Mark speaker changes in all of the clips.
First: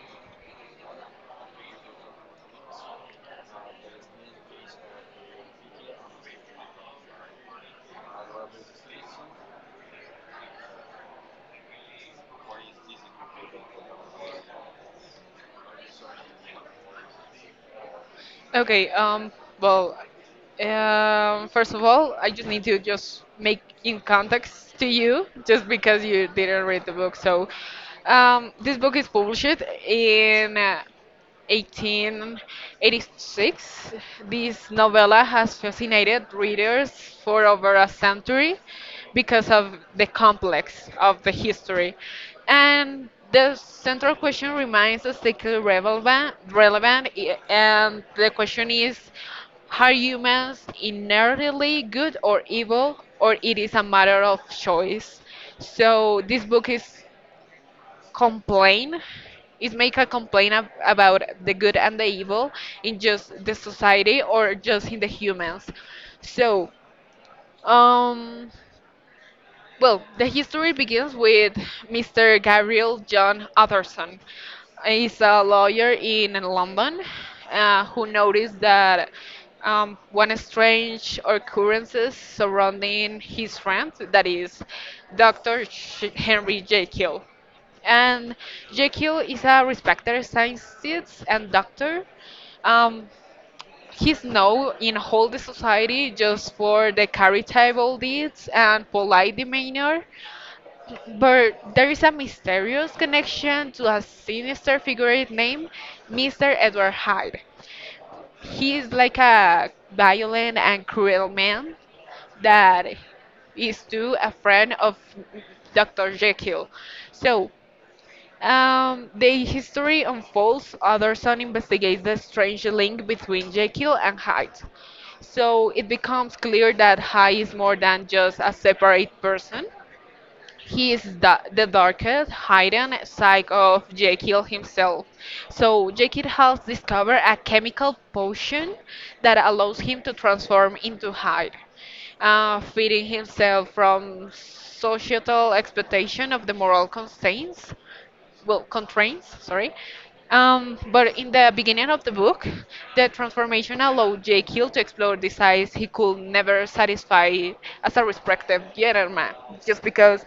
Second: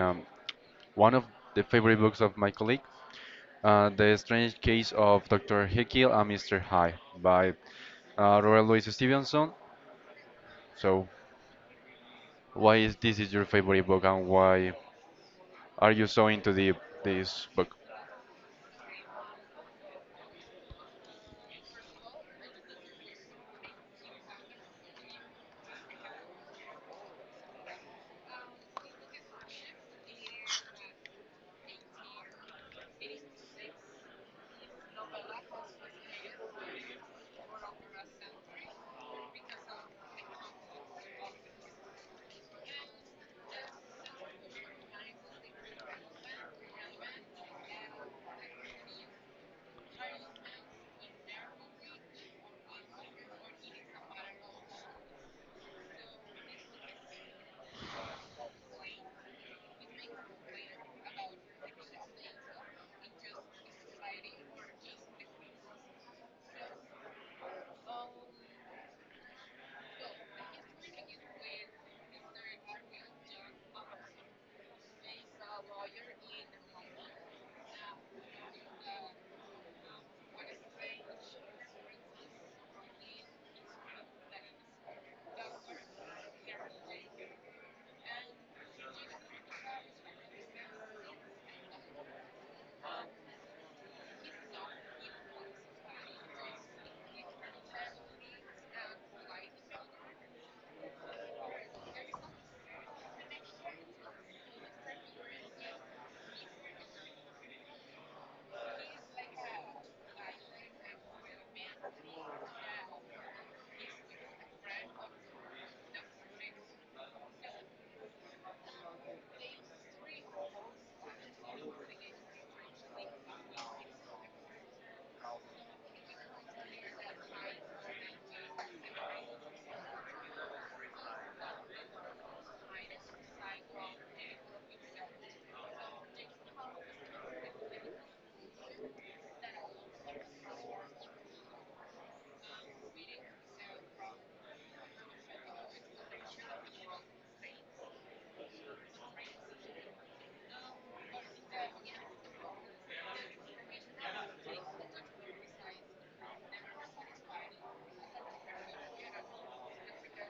Speaker 1: one of the favorite books of my colleague, The Strange Case of Dr. Jekyll and Mr. Hyde by Robert Louis Stevenson. So, why is this is your favorite book and why are you so into the this book?
Speaker 2: First of all, I just need to just make in context to you, just because you didn't read the book. This book is published in 1886. This novella has fascinated readers for over a century because of the complex of the history. And the central question remains still and the question is, are humans inherently good or evil, or it is a matter of choice? So this book is complain is make a complaint about the good and the evil in just the society or just in the humans, so um well, the history begins with Mr. Gabriel John Utterson. He's a lawyer in London, who noticed that one strange occurrences surrounding his friend, that is Henry Jekyll. And Jekyll is a respected scientist and doctor. Um, he's known in all the society just for the charitable deeds and polite demeanor. But there is a mysterious connection to a sinister figure named Mr. Edward Hyde. He is like a violent and cruel man that is too a friend of Dr. Jekyll. So, the history unfolds. Utterson investigates the strange link between Jekyll and Hyde. So, it becomes clear that Hyde is more than just a separate person. He is the darkest, hidden side of Jekyll himself. So, Jekyll has discovered a chemical potion that allows him to transform into Hyde, freeing himself from societal expectation of the moral constraints, constraints, sorry. But in the beginning of the book, the transformation allowed Jekyll to explore the sides he could never satisfy as a respected gentleman, just because,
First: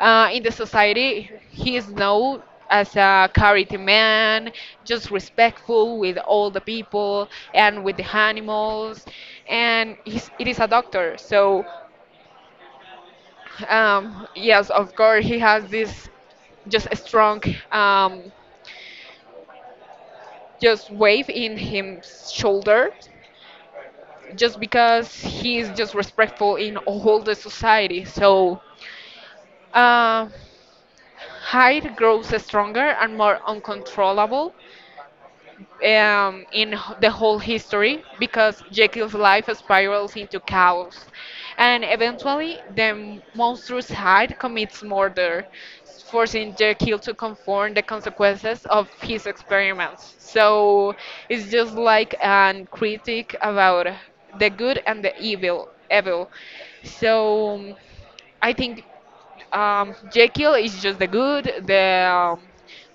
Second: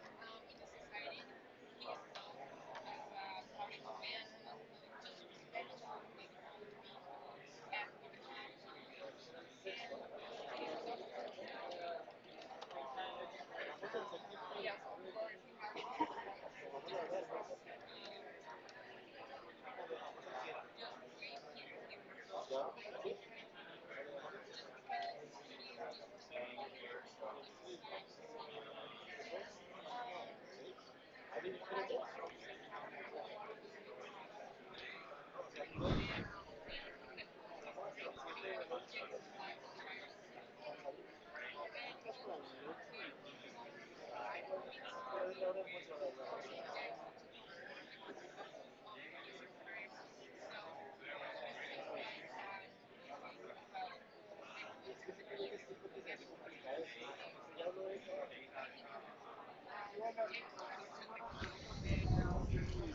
Speaker 2: in the society he is known as a charity man, just respectful with all the people and with the animals, and it is a doctor. So yes, of course he has this just a strong um, just wave in his shoulder, just because he is just respectful in all the society. So uh, hate grows stronger and more uncontrollable, in the whole history because Jekyll's life spirals into chaos. And eventually, the monstrous Hyde commits murder, forcing Jekyll to confront the consequences of his experiments. So it's just like a critic about the good and the evil. So I think, Jekyll is just the good, the um,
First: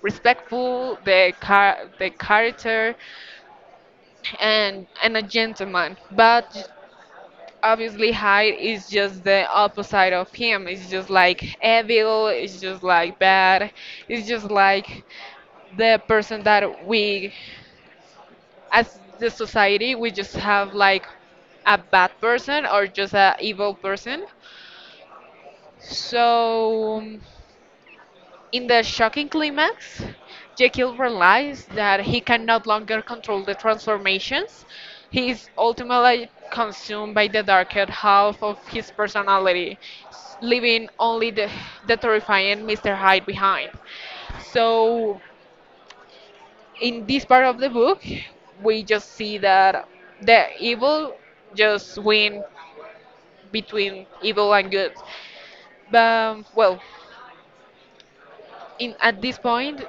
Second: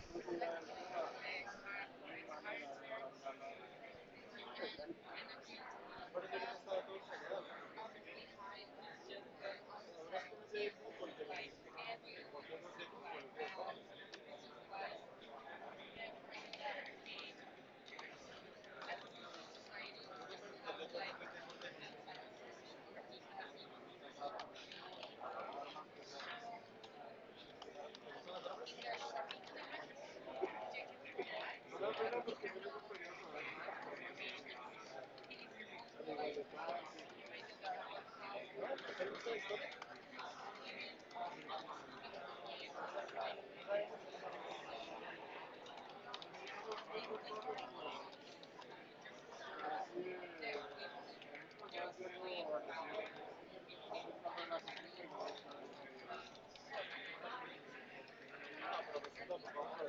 Speaker 2: respectful, the character, and a gentleman, but obviously Hyde is just the opposite of him. It's just like evil, it's just like bad. It's just like the person that we, as the society, we just have like a bad person or just a evil person. so In the shocking climax, Jekyll realizes that he can no longer control the transformations. He is ultimately consumed by the darker half of his personality, leaving only the terrifying Mr. Hyde behind. So, in this part of the book, we just see that the evil just win between evil and good. But, well, in at this point,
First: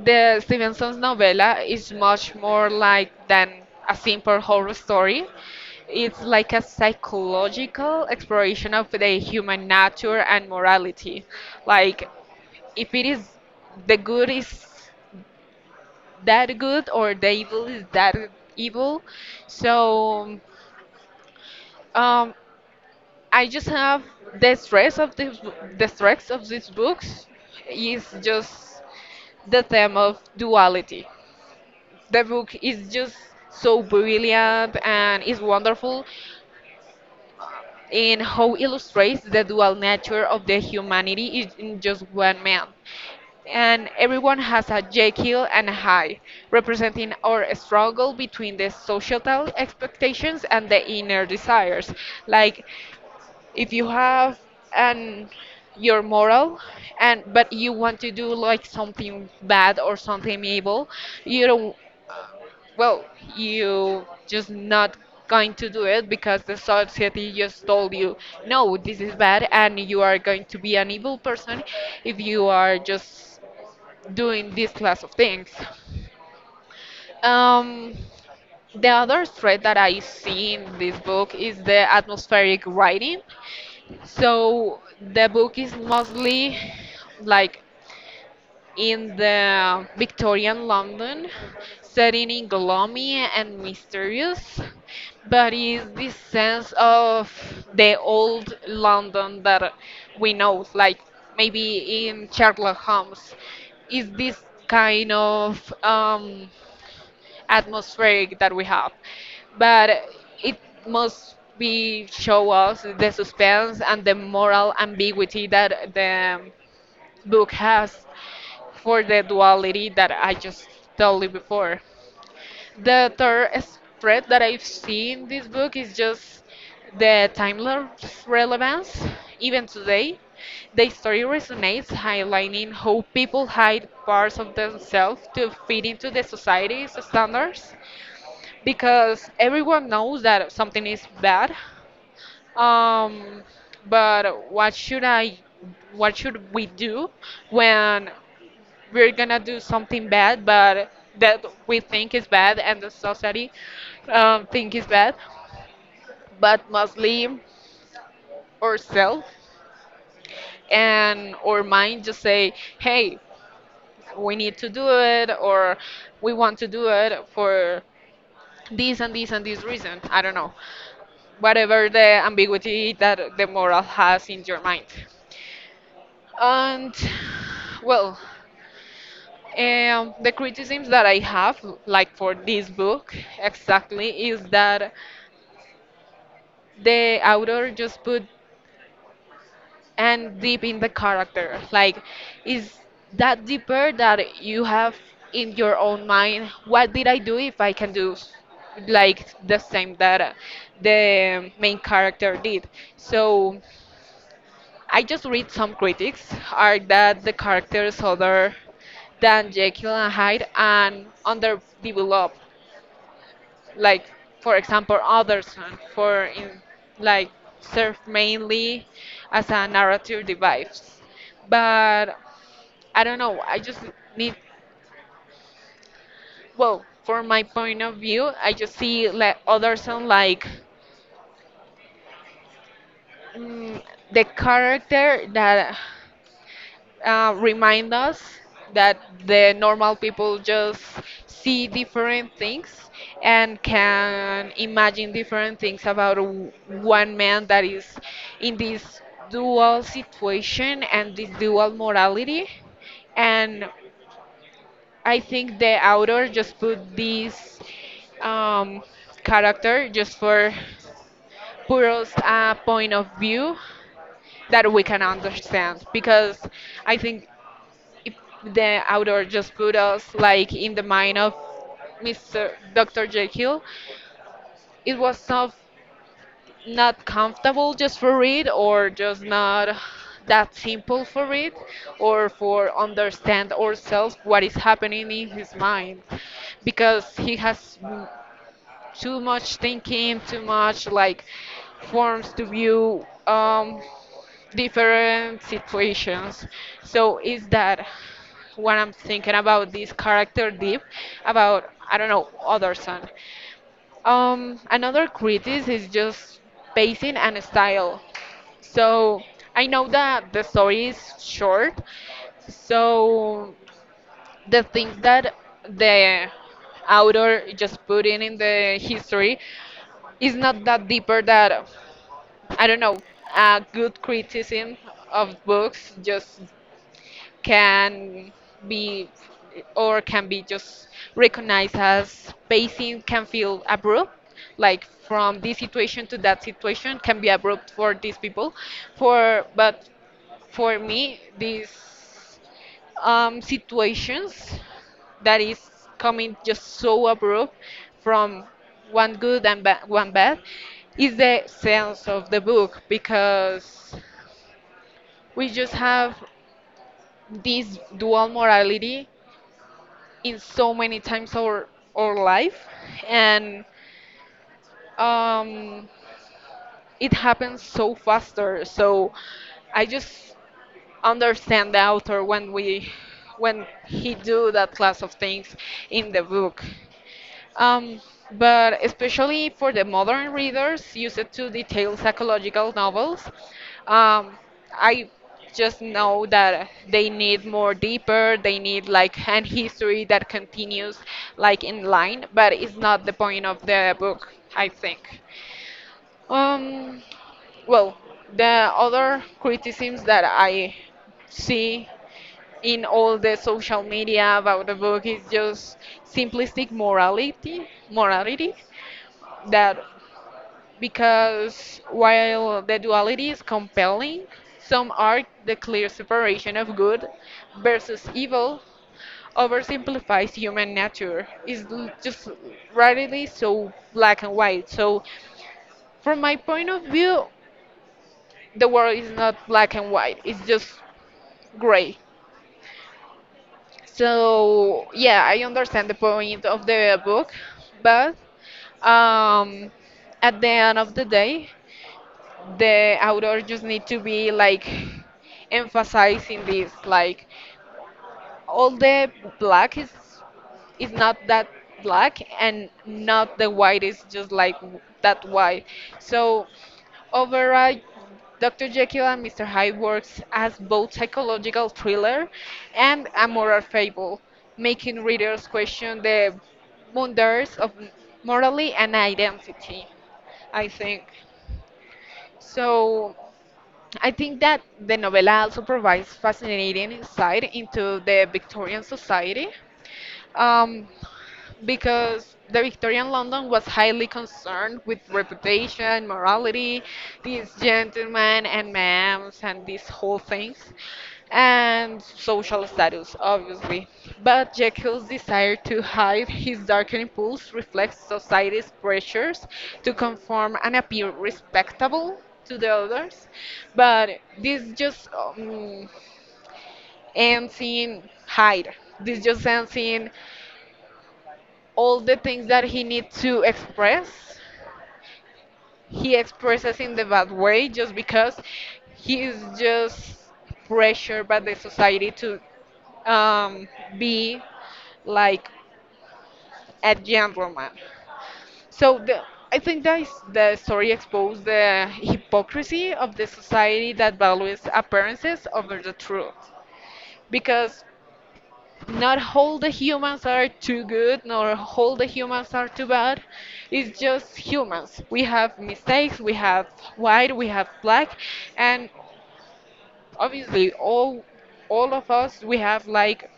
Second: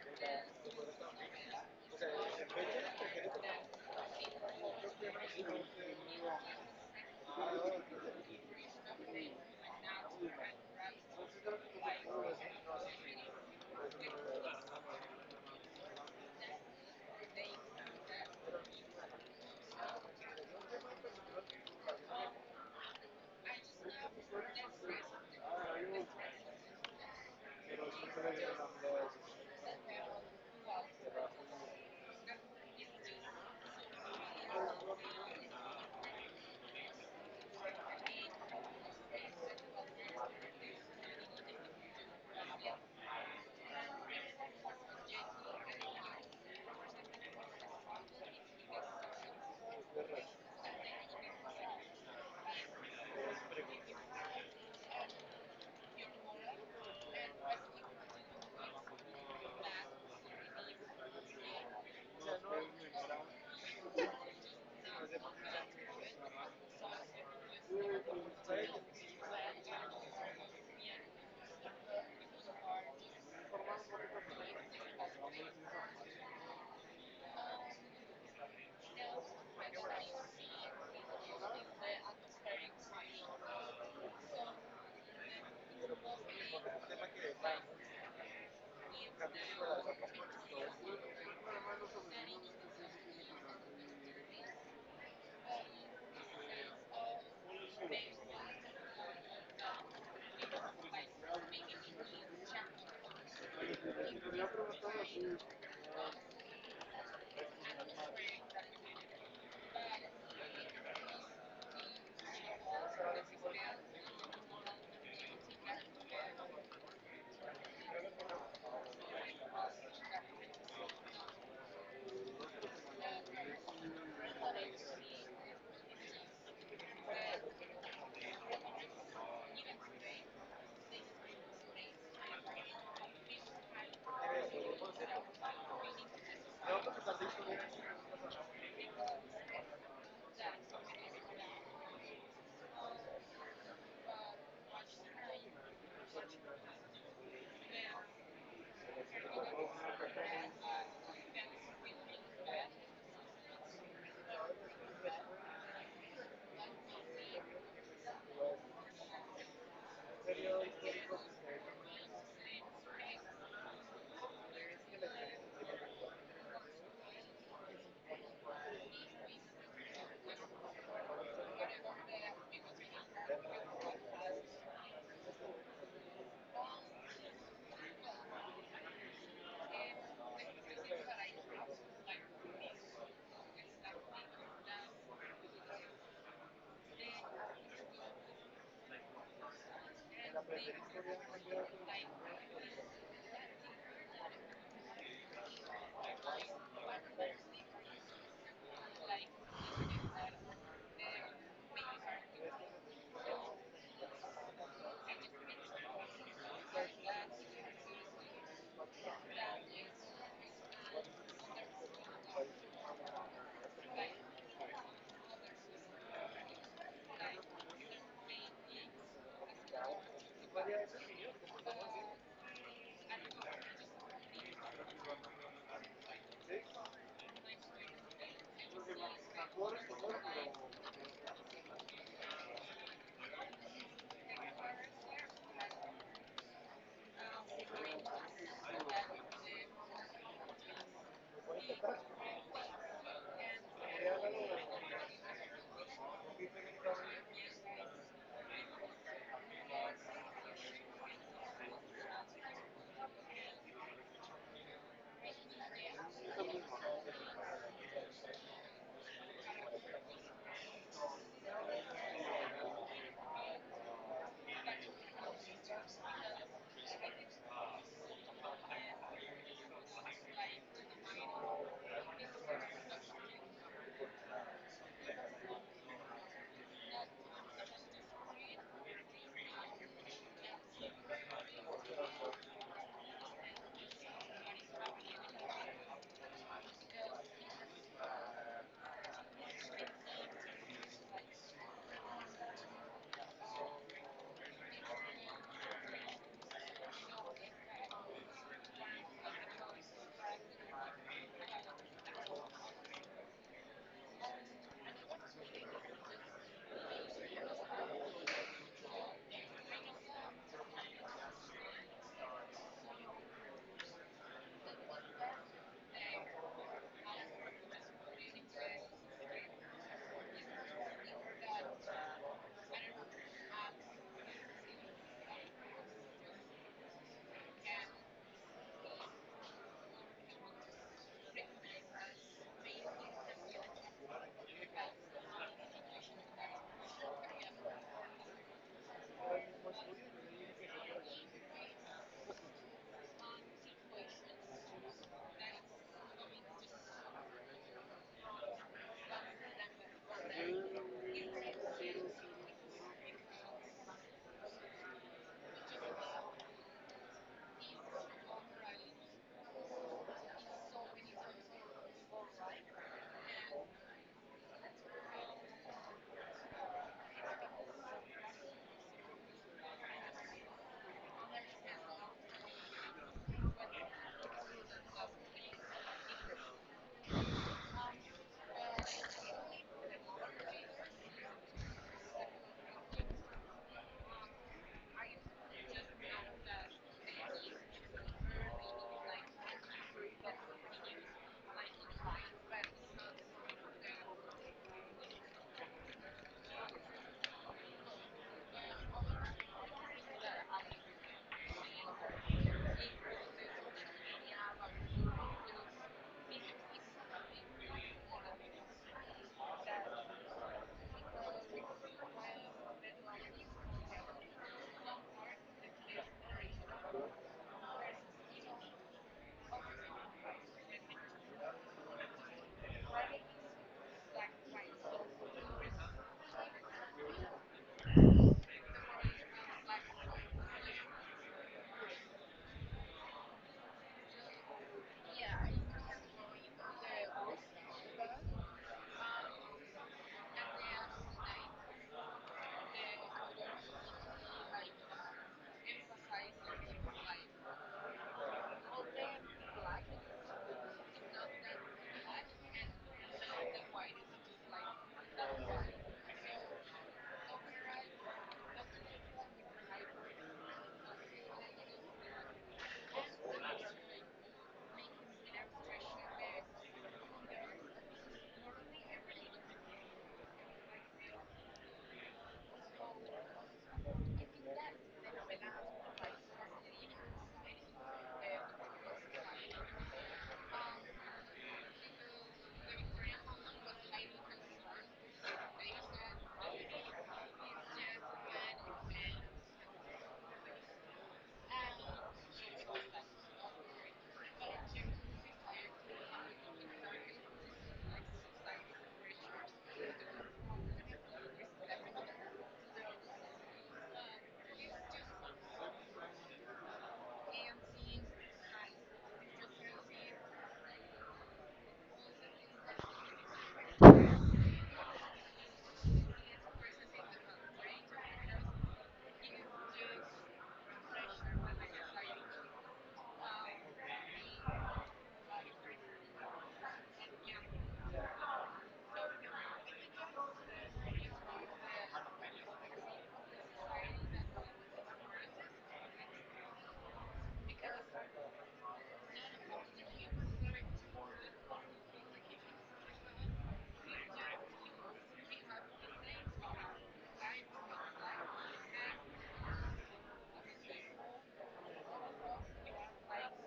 Speaker 2: the Stevenson's novella is much more like than a simple horror story. It's like a psychological exploration of the human nature and morality. Like, if it is, the good is that good, or the evil is that evil. So um, I just have the stress of this, the stress of these books is just the theme of duality. The book is just so brilliant and is wonderful in how illustrates the dual nature of the humanity is in just one man. And everyone has a Jekyll and a Hyde, representing our struggle between the societal expectations and the inner desires. Like, if you have an your moral and but you want to do like something bad or something evil, you don't, well, you just not going to do it because the society just told you, no, this is bad, and you are going to be an evil person if you are just doing this class of things. Um, the other thread that I see in this book is the atmospheric writing. So the book is mostly like in the Victorian London, setting in gloomy and mysterious, but is this sense of the old London that we know, like maybe in Sherlock Holmes, is this kind of atmospheric that we have, but it must be show us the suspense and the moral ambiguity that the book has for the duality that I just told you before. The third spread that I've seen in this book is just the timeless relevance. Even today, the story resonates, highlighting how people hide parts of themselves to fit into the society's standards. Because everyone knows that something is bad, um, but what should we do when we're gonna do something bad, but that we think is bad and the society think is bad, but mostly ourselves and our mind just say, hey, we need to do it or we want to do it for this and this and this reason. I don't know. Whatever the ambiguity that the moral has in your mind. And well, the criticisms that I have, like for this book, exactly, is that the author just put and deep in the character, like, is that deeper that you have in your own mind, what did I do if I can do like the same that the main character did. so I just read some critics are that the characters other than Jekyll and Hyde and underdeveloped, like, for example, Alderson for in, like, serve mainly as a narrative device. But I don't know, I just need, well, from my point of view, I just see like Alderson like, mm, the character that, remind us that the normal people just see different things and can imagine different things about one man that is in this dual situation and this dual morality. And I think the author just put this um, character just for put us a point of view that we can understand, because I think, if the author just put us like in the mind of Mr. Dr. Jekyll, it was not comfortable just for read or just not that simple for read or for understand ourselves what is happening in his mind, because too much thinking, too much like forms to view. Different situations. So is that what I'm thinking about this character deep about, I don't know, other son. Another critic is just pacing and style. So I know that the story is short. So the things that the author just put in the history is not that deeper that, I don't know, a good criticism of books just can be or can be just recognized as pacing can feel abrupt, like from this situation to that situation can be abrupt for these people, for but for me these situations that is coming just so abrupt from one good and ba- one bad is the sense of the book because we just have this dual morality in so many times our life, and um, it happens so faster. So I just understand the author when we when he do that class of things in the book. Um, but especially for the modern readers used to detail psychological novels, um, I just know that they need more deeper, they need like an history that continues like in line, but it's not the point of the book, I think. Um, well, the other criticisms that I see in all the social media about the book is just simplistic morality, that, because while the duality is compelling, some arc the clear separation of good versus evil oversimplifies human nature. Just rarely so black and white. So, from my point of view, the world is not black and white, it's just gray. So, yeah, I understand the point of the book, but, um, at the end of the day, the author just need to be like emphasizing this, like, all the black is not that black, and not the white is just like that white. so Overall, Dr. Jekyll and Mr. Hyde works as both psychological thriller and a moral fable, making readers question the wonders of morality and identity, I think. So I think that the novella also provides fascinating insight into the Victorian society. Um, because the Victorian London was highly concerned with reputation, morality, these gentlemen and ma'ams and these whole things, and social status, obviously. But Jekyll's desire to hide his darkening pulse reflects society's pressures to conform and appear respectable to the others, but this just ends in hide. This just ends in all the things that he needs to express, he expresses in the bad way just because he is just pressured by the society to, um, be like a gentleman. So I think that is the story exposed the hypocrisy of the society that values appearances over the truth. Because not all the humans are too good nor all the humans are too bad. It's just humans, we have mistakes, we have white, we have black, and obviously all of us we have like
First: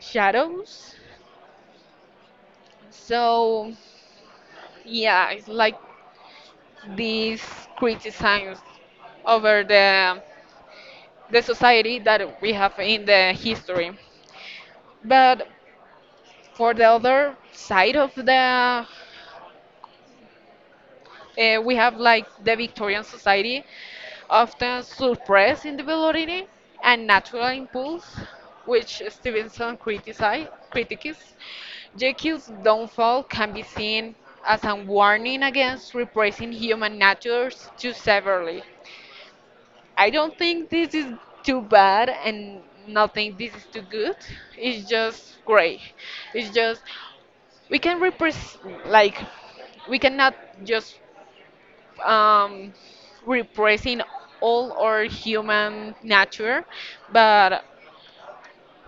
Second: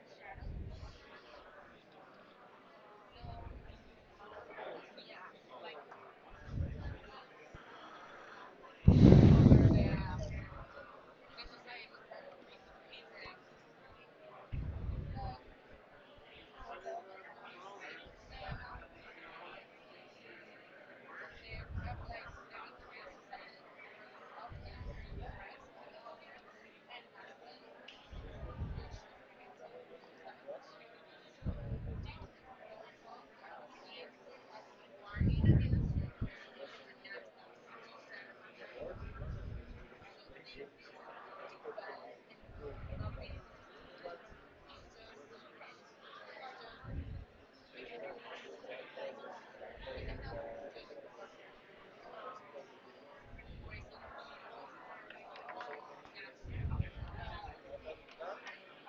Speaker 2: shadows. So yeah, it's like these criticisms over the society that we have in the history. But for the other side of the we have like the Victorian society often suppress individuality and natural impulse, which Stevenson criticized. Critiques. Jekyll's downfall can be seen as a warning against repressing human natures too severely. I don't think this is too bad and not think this is too good. It's just great. It's just we can repress, like, we cannot just um, repressing all our human nature, but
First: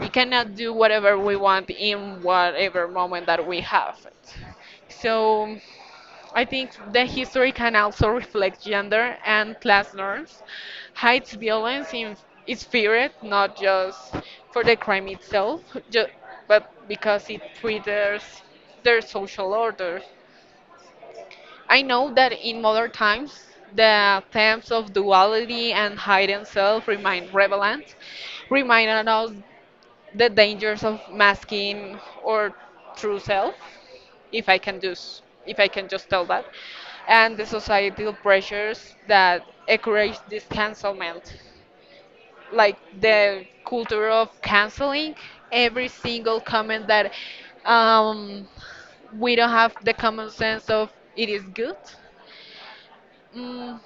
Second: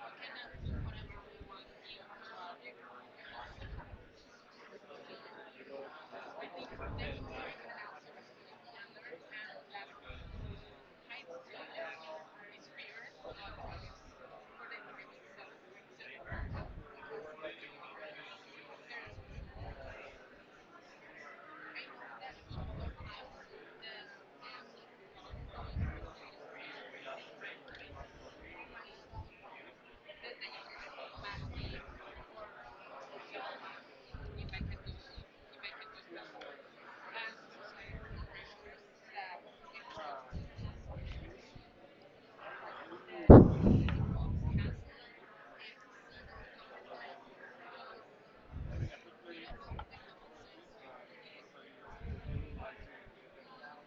Speaker 2: we cannot do whatever we want in whatever moment that we have it. So I think the history can also reflect gender and class norms, hides violence in its spirit, not just for the crime itself, ju- but because it triggers their social order. I know that in modern times, the themes of duality and hidden self remain relevant, reminding us the dangers of masking or true self, if I can just tell that, and the societal pressures that encourage this cancelment, like the culture of canceling every single comment that um, we don't have the common sense of it is good. Mm,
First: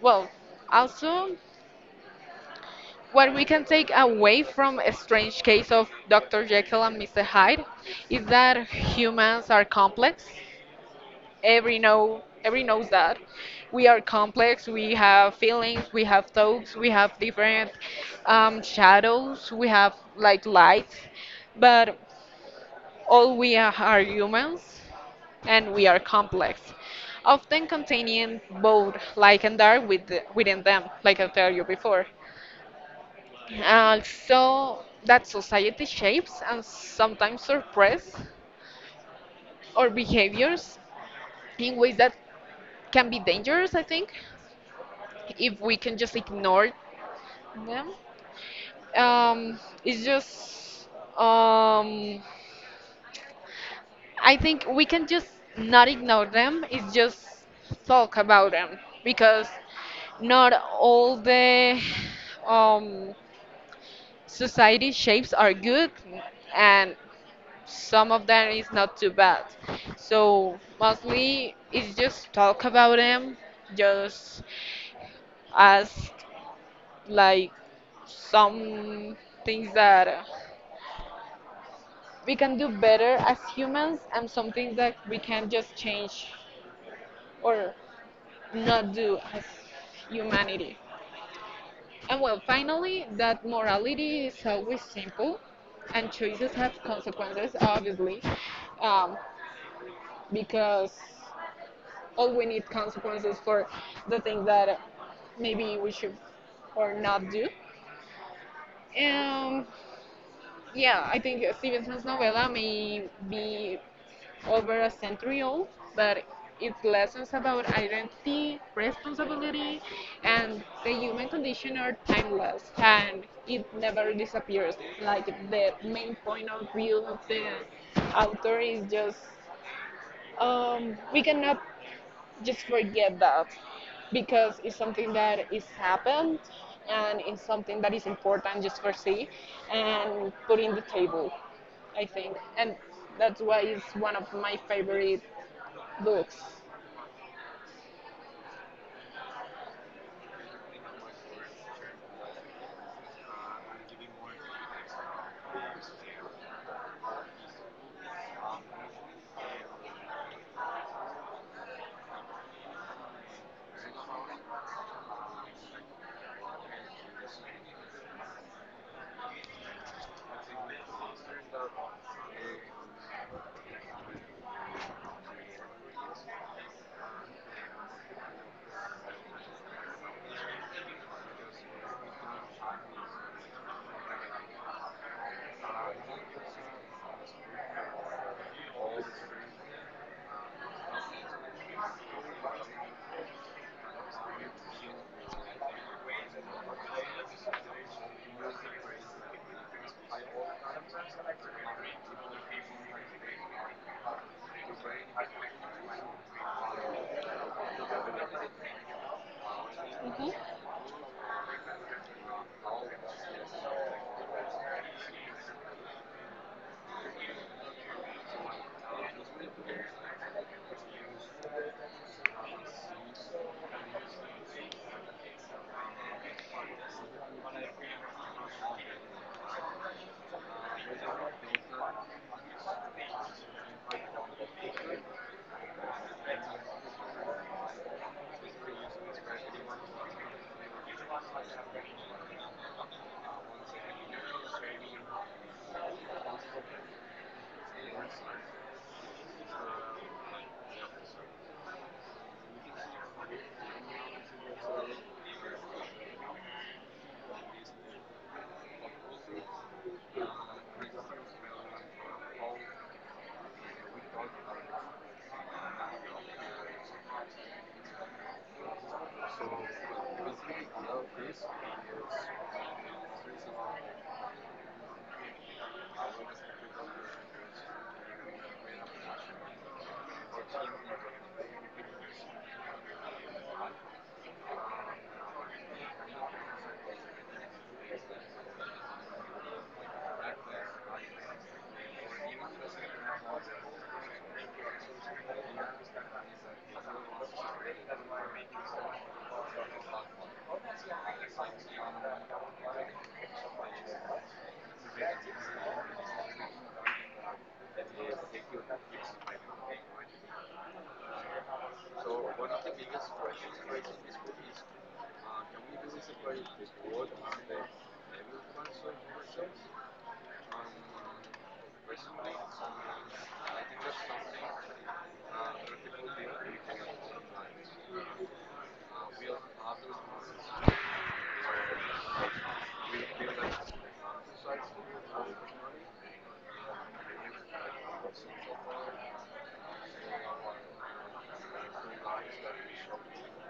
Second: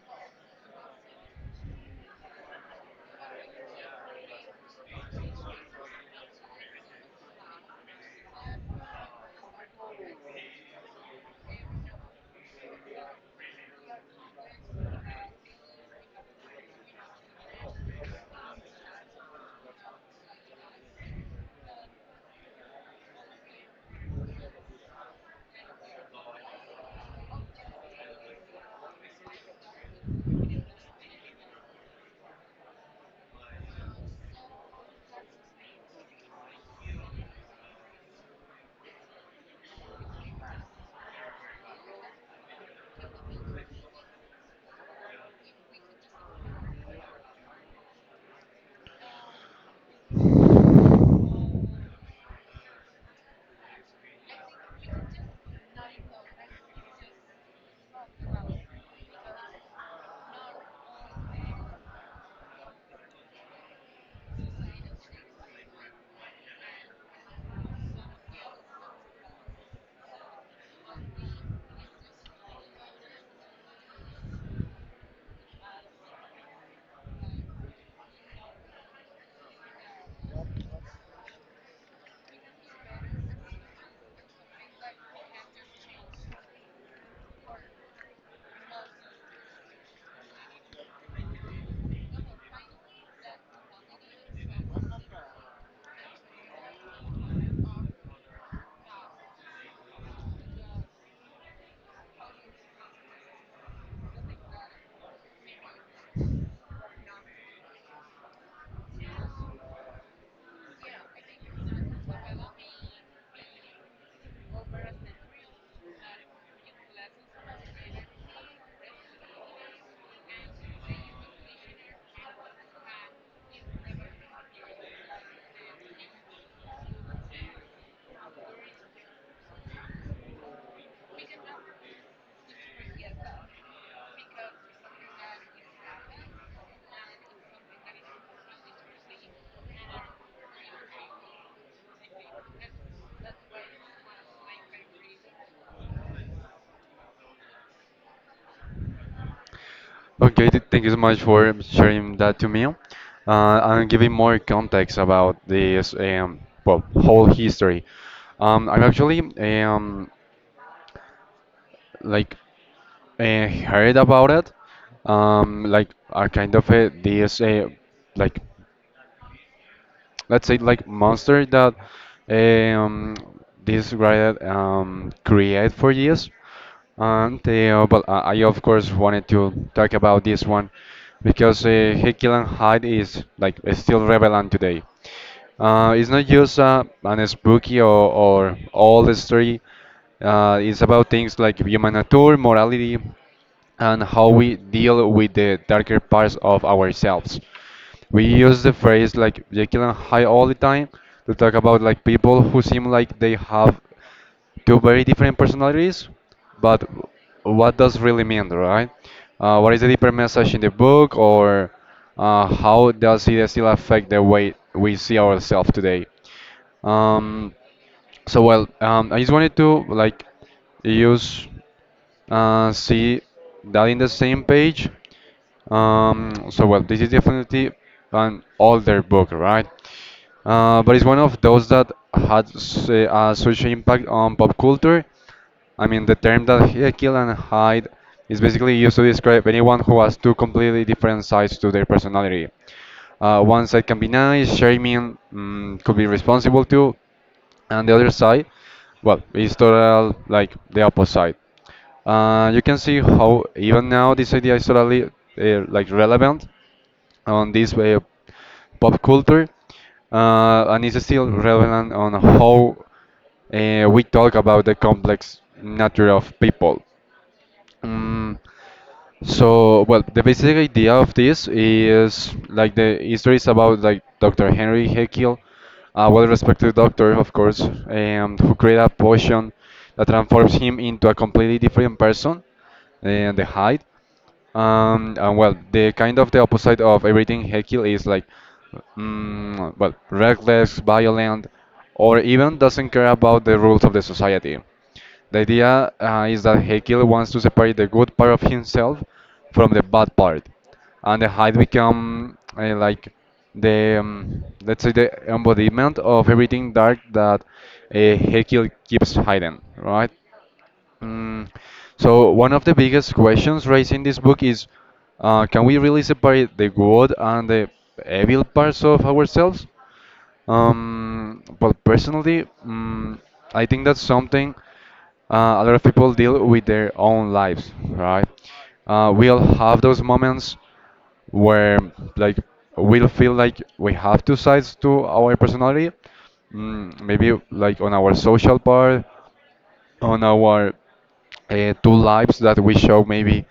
Speaker 2: well, also, what we can take away from a strange case of Dr. Jekyll and Mr. Hyde is that humans are complex. Every knows that we are complex. We have feelings, we have thoughts, we have different shadows, we have like lights, but all we are humans and we are complex, often containing both light and dark with, within them, like I told you before. Also, that society shapes and sometimes suppress our behaviors in ways that can be dangerous, I think, if we can just ignore them. Um, it's just, um, I think we can just not ignore them, it's just talk about them because not all the um, society shapes are good and some of them is not too bad. So mostly it's just talk about them, just ask like some things that we can do better as humans and some things that we can just change or not do as humanity. And well, finally, that morality is always simple, and choices have consequences, obviously, um, because all we need consequences for the things that maybe we should or not do. And yeah, I think Stevenson's novella may be over a century old, but its lessons about identity, responsibility, and the human condition are timeless and it never disappears. Like the main point of view of the author is just we cannot just forget that because it's something that is happened and it's something that is important just for see and put in the table, I think. And that's why it's one of my favorite books.
Speaker 1: Okay, thank you so much for sharing that to me. And giving more context about this well, whole history. I'm actually um, like I heard about it. Like a kind of a this like let's say like monster that eh, um, this guy create for years. And well, I of course wanted to talk about this one because Jekyll and Hyde is like still relevant today. It's not just an spooky or old story. It's about things like human nature, morality, and how we deal with the darker parts of ourselves. We use the phrase like Jekyll and Hyde all the time to talk about like people who seem like they have two very different personalities, but what does really mean, right? What is the deeper
Speaker 2: Hmm,
Speaker 1: message in the book, or how does it still affect the way we see ourselves today? Um, so well, I just wanted to like use see that in the same page. So well, this is definitely an older book, right? But it's one of those that had such impact on pop culture. I mean, the term that "kill and hide" is basically used to describe anyone who has two completely different sides to their personality. One side can be nice, charming, could be responsible too, and the other side, well, is total like the opposite. You can see how even now this idea is totally like relevant on this pop culture, and it's still relevant on how we talk about the complex nature of people. Mm, so, well, the basic idea of this is like the history is about like Dr. Henry Jekyll, a well-respected doctor, of course, who created a potion that transforms him into a completely different person, and the Hyde. And well, the kind of the opposite of everything Hekil is like, well, reckless, violent, or even doesn't care about the rules of the society. The idea is that Hegel wants to separate the good part of himself from the bad part, and the height become like the let's say the embodiment of everything dark that Hegel keeps hidden, right? Mm, so one of the biggest questions raised in this book is, can we really separate the good and the evil parts of ourselves? Well, personally, I think that's something a lot of people deal with their own lives, right? We all have those moments where, like, we'll feel like we have two sides to our personality. Maybe like on our social part on our two lives that we show maybe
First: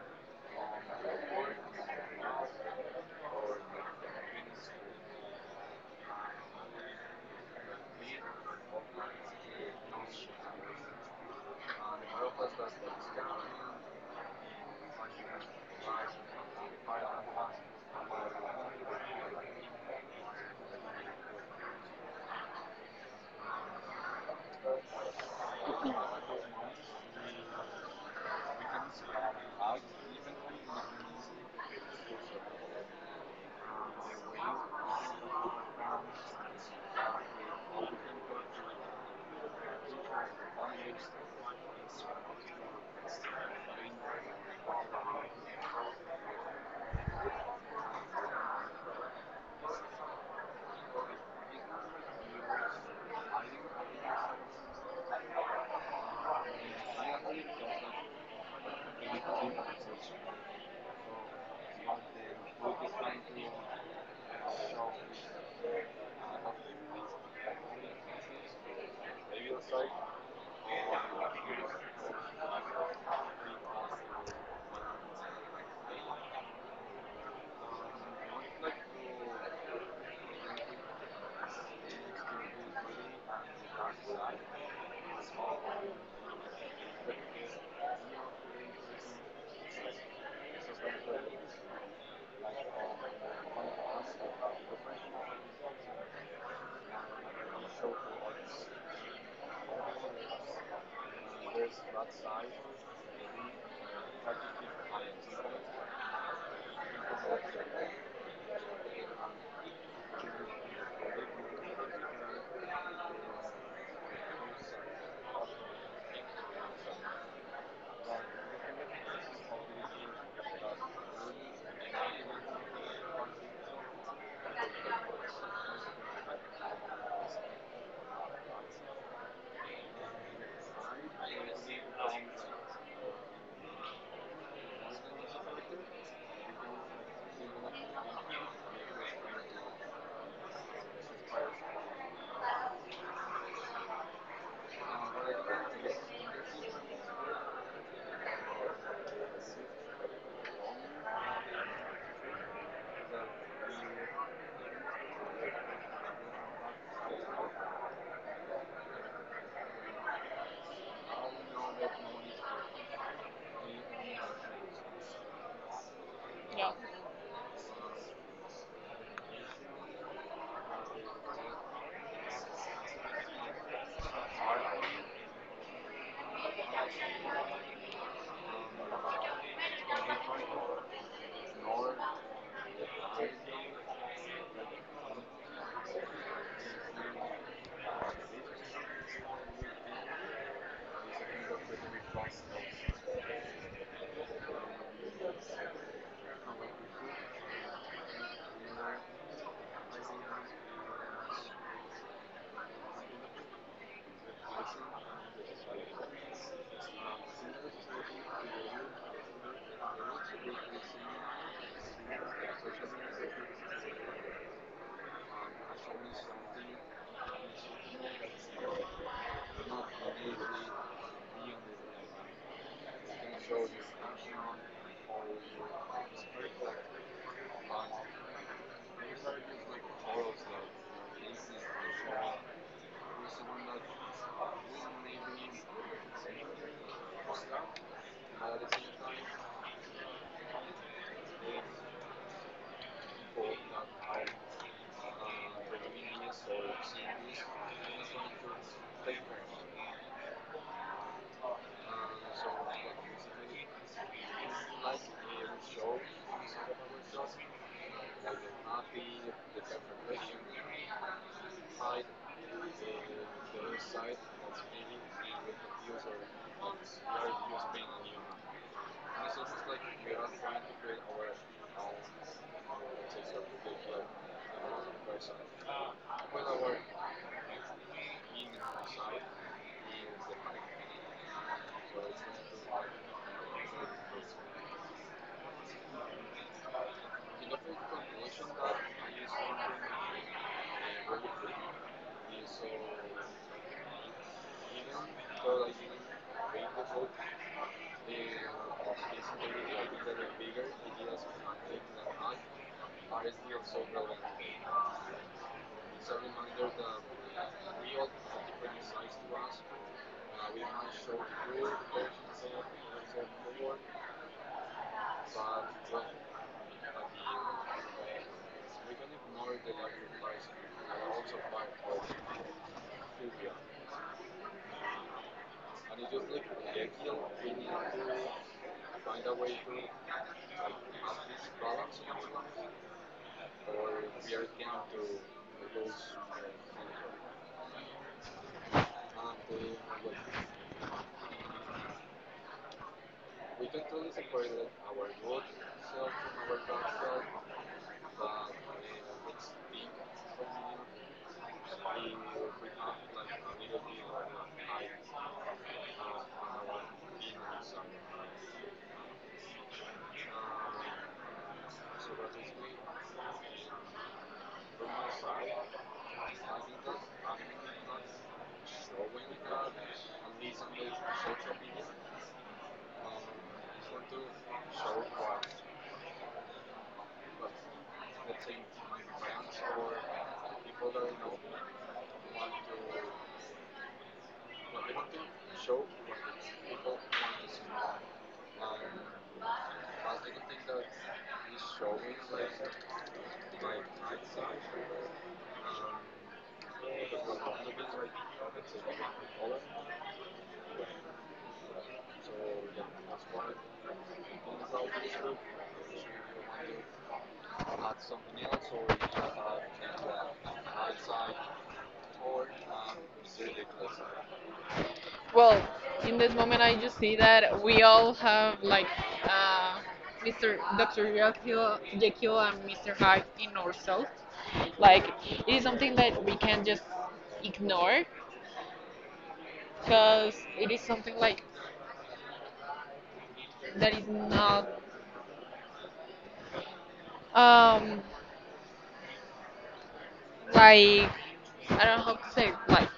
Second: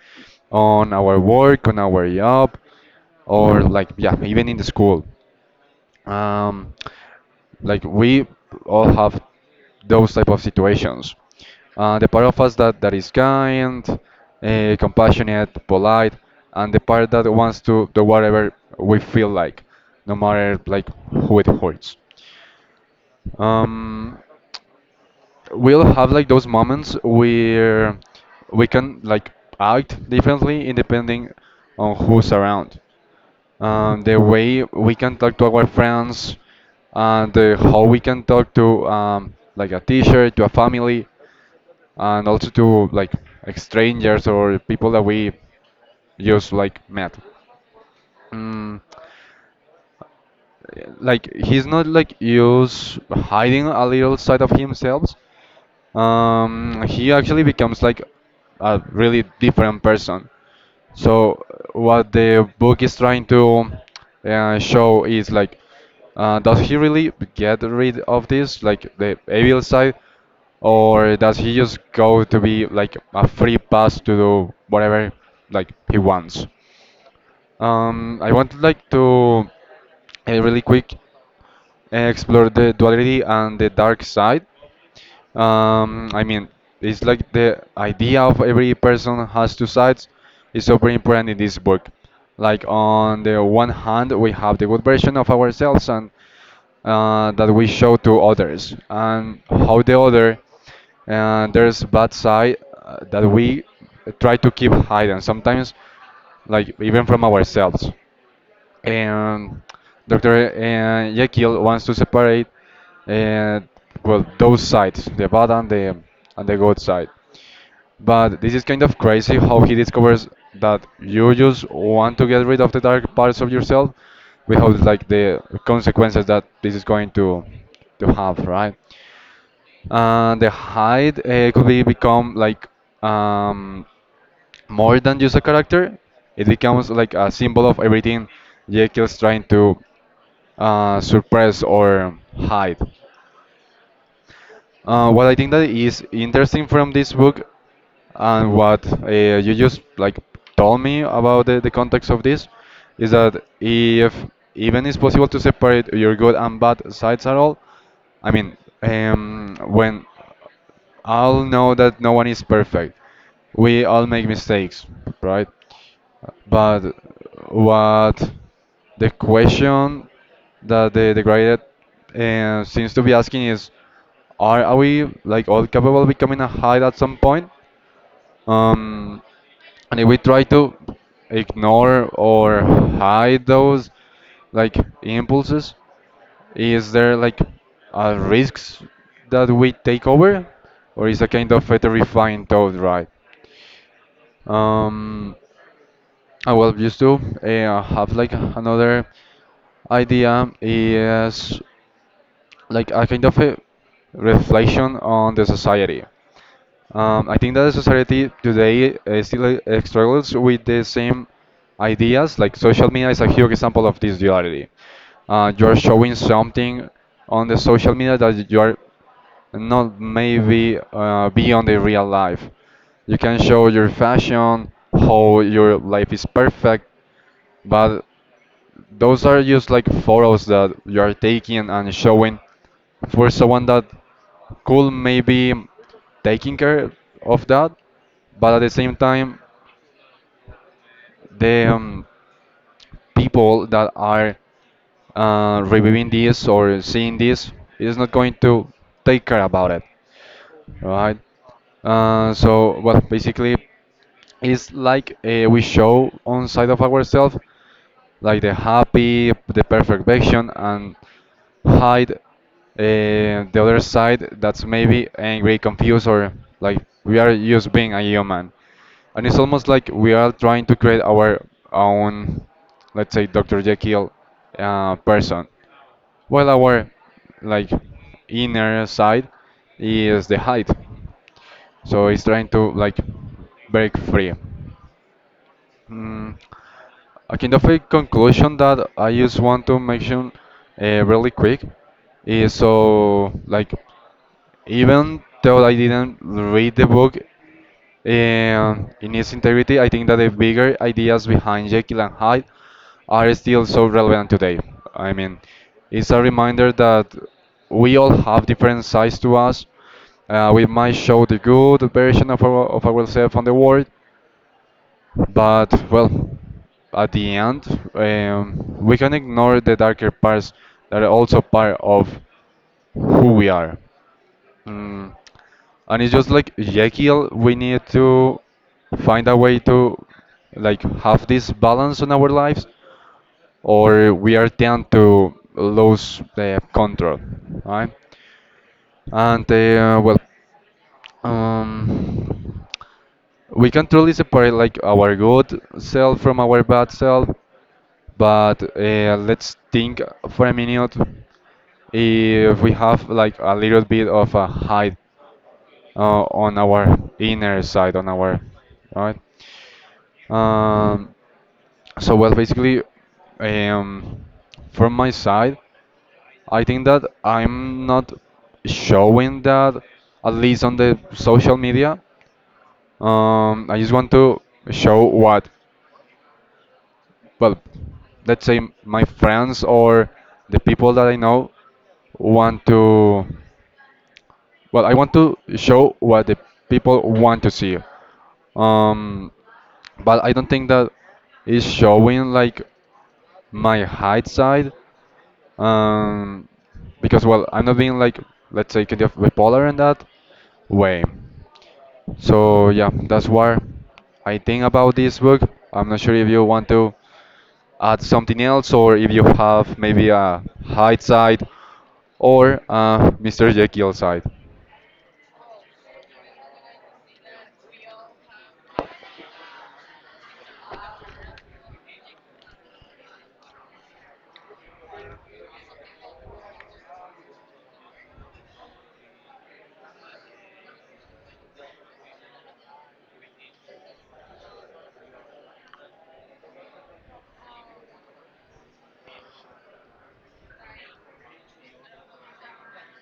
Speaker 1: on our work, on our job, or like yeah, even in the school. Um, like we all have those type of situations. The part of us that is kind, compassionate, polite, and the part that wants to do whatever we feel like, no matter like who it hurts. Um, we'll have like those moments where we can like act differently independing on who's around. The way we can talk to our friends and how we can talk to like a teacher, to a family, and also to like strangers or people that we just like met. Mm, like he's not like use hiding a little side of himself he actually becomes like a really different person. So what the book is trying to show is like, does he really get rid of this, like the evil side, or does he just go to be like a free pass to do whatever like he wants? I want like to really quick explore the duality and the dark side. I mean, it's like the idea of every person has two sides is so very important in this book. Like on the one hand, we have the good version of ourselves and that we show to others, and how the other there's bad side that we try to keep hidden sometimes, like even from ourselves and Dr. Jekyll wants to separate uh, well those sides, the bad and the good side. But this is kind of crazy how he discovers that you just want to get rid of the dark parts of yourself without like the consequences that this is going to have, right? And the hide could be become like um, more than just a character. It becomes like a symbol of everything Jekyll's trying to suppress or hide. What I think that is interesting from this book and what you just like told me about the context of this is that if even it's possible to separate your good and bad sides at all, I mean, when all know that no one is perfect, we all make mistakes, right?
Speaker 2: yeah.
Speaker 1: But what the question that the graduate seems to be asking is, are we like all capable of becoming a height at some point? Um, and if we try to ignore or hide those like impulses, is there like a risks that we take over, or is a kind of a terrifying thought, right? Um, well, used to have like another idea is like a kind of a reflection on the society. I think that the society today still struggles with the same ideas. Like social media is a huge example of this duality. You are showing something on the social media that you are not maybe beyond the real life. You can show your fashion, how your life is perfect, but those are just like photos that you are taking and showing for someone that could maybe taking care of that, but at the same time, the people that are reviewing this or seeing this is not going to take care about it, right? So, well, basically, it's like we show on side of ourselves like the happy, the perfect version, and hide the other side that's maybe angry, confused, or like we are just being a human. And it's almost like we are trying to create our own, let's say, Dr. Jekyll person. While our like inner side is the hide, so it's trying to like break free. Mm. A kind of a conclusion that I just want to mention really quick is so like even though I didn't read the book in its integrity, I think that the bigger ideas behind Jekyll and Hyde are still so relevant today. I mean, it's a reminder that we all have different sides to us. We might show the good version our, of ourselves on the world, but well, at the end, we can ignore the darker parts that are also part of who we are. Mm. And it's just like Jekyll, we need to find a way to like have this balance in our lives, or we are tend to lose the control, right? And well, um, we can truly separate like our good self from our bad self but let's think for a minute if we have like a little bit of a hide on our inner side on our right um, so well basically um, from my side I think that I'm not showing that at least on the social media, I just want to show what well, let's say my friends or the people that I know want to, well, I want to show what the people want to see. Um, but I don't think that is showing like my hide side, um, because well, I'm not being like, let's say, kind of bipolar in that way. So yeah, that's what I think about this book. I'm not sure if you want to add something else, or if you have maybe a Hyde side or Mr. Jekyll side.
Speaker 2: Well, in this moment, I just see that we all have like uh, Mr. Dr. Jekyll, Jekyll and Mr. Hyde in ourselves. Like it is something that we can just ignore because it is something like that is not um like, I don't know how to say it, like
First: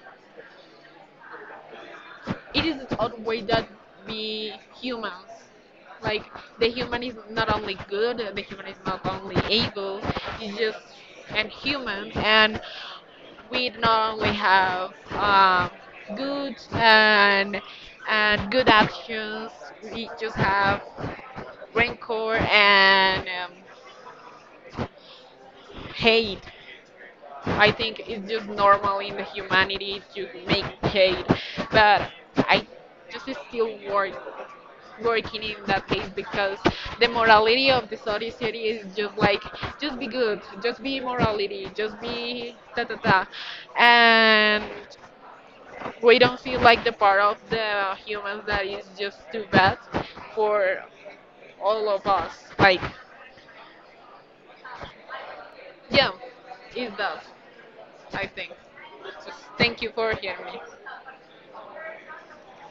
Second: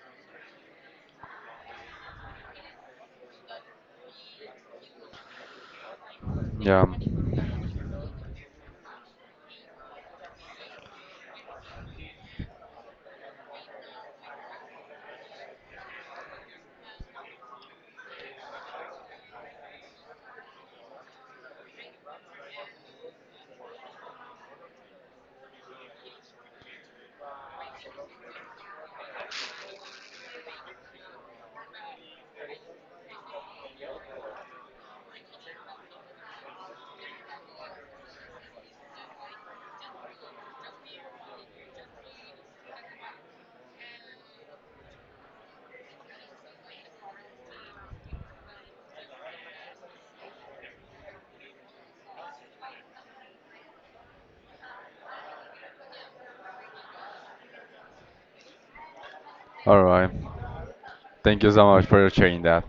Speaker 2: it is its odd way that we humans, like, the
Speaker 1: Yeah.
Speaker 2: human is not only good, the human is not only evil, it's just an human. And we not only have good and good actions, we just have rancor and hate. I think it's just normal in the humanity to make hate, but I just still work working in that case because the morality of the society is just like just be good, just be morality, just be ta ta ta, and we don't feel like the part of the humans that is just too bad for all of us. Like, yeah, it's that, I think. So thank
Speaker 1: All
Speaker 2: you
Speaker 1: right.
Speaker 2: for hearing me.
Speaker 1: Thank you so much for sharing that.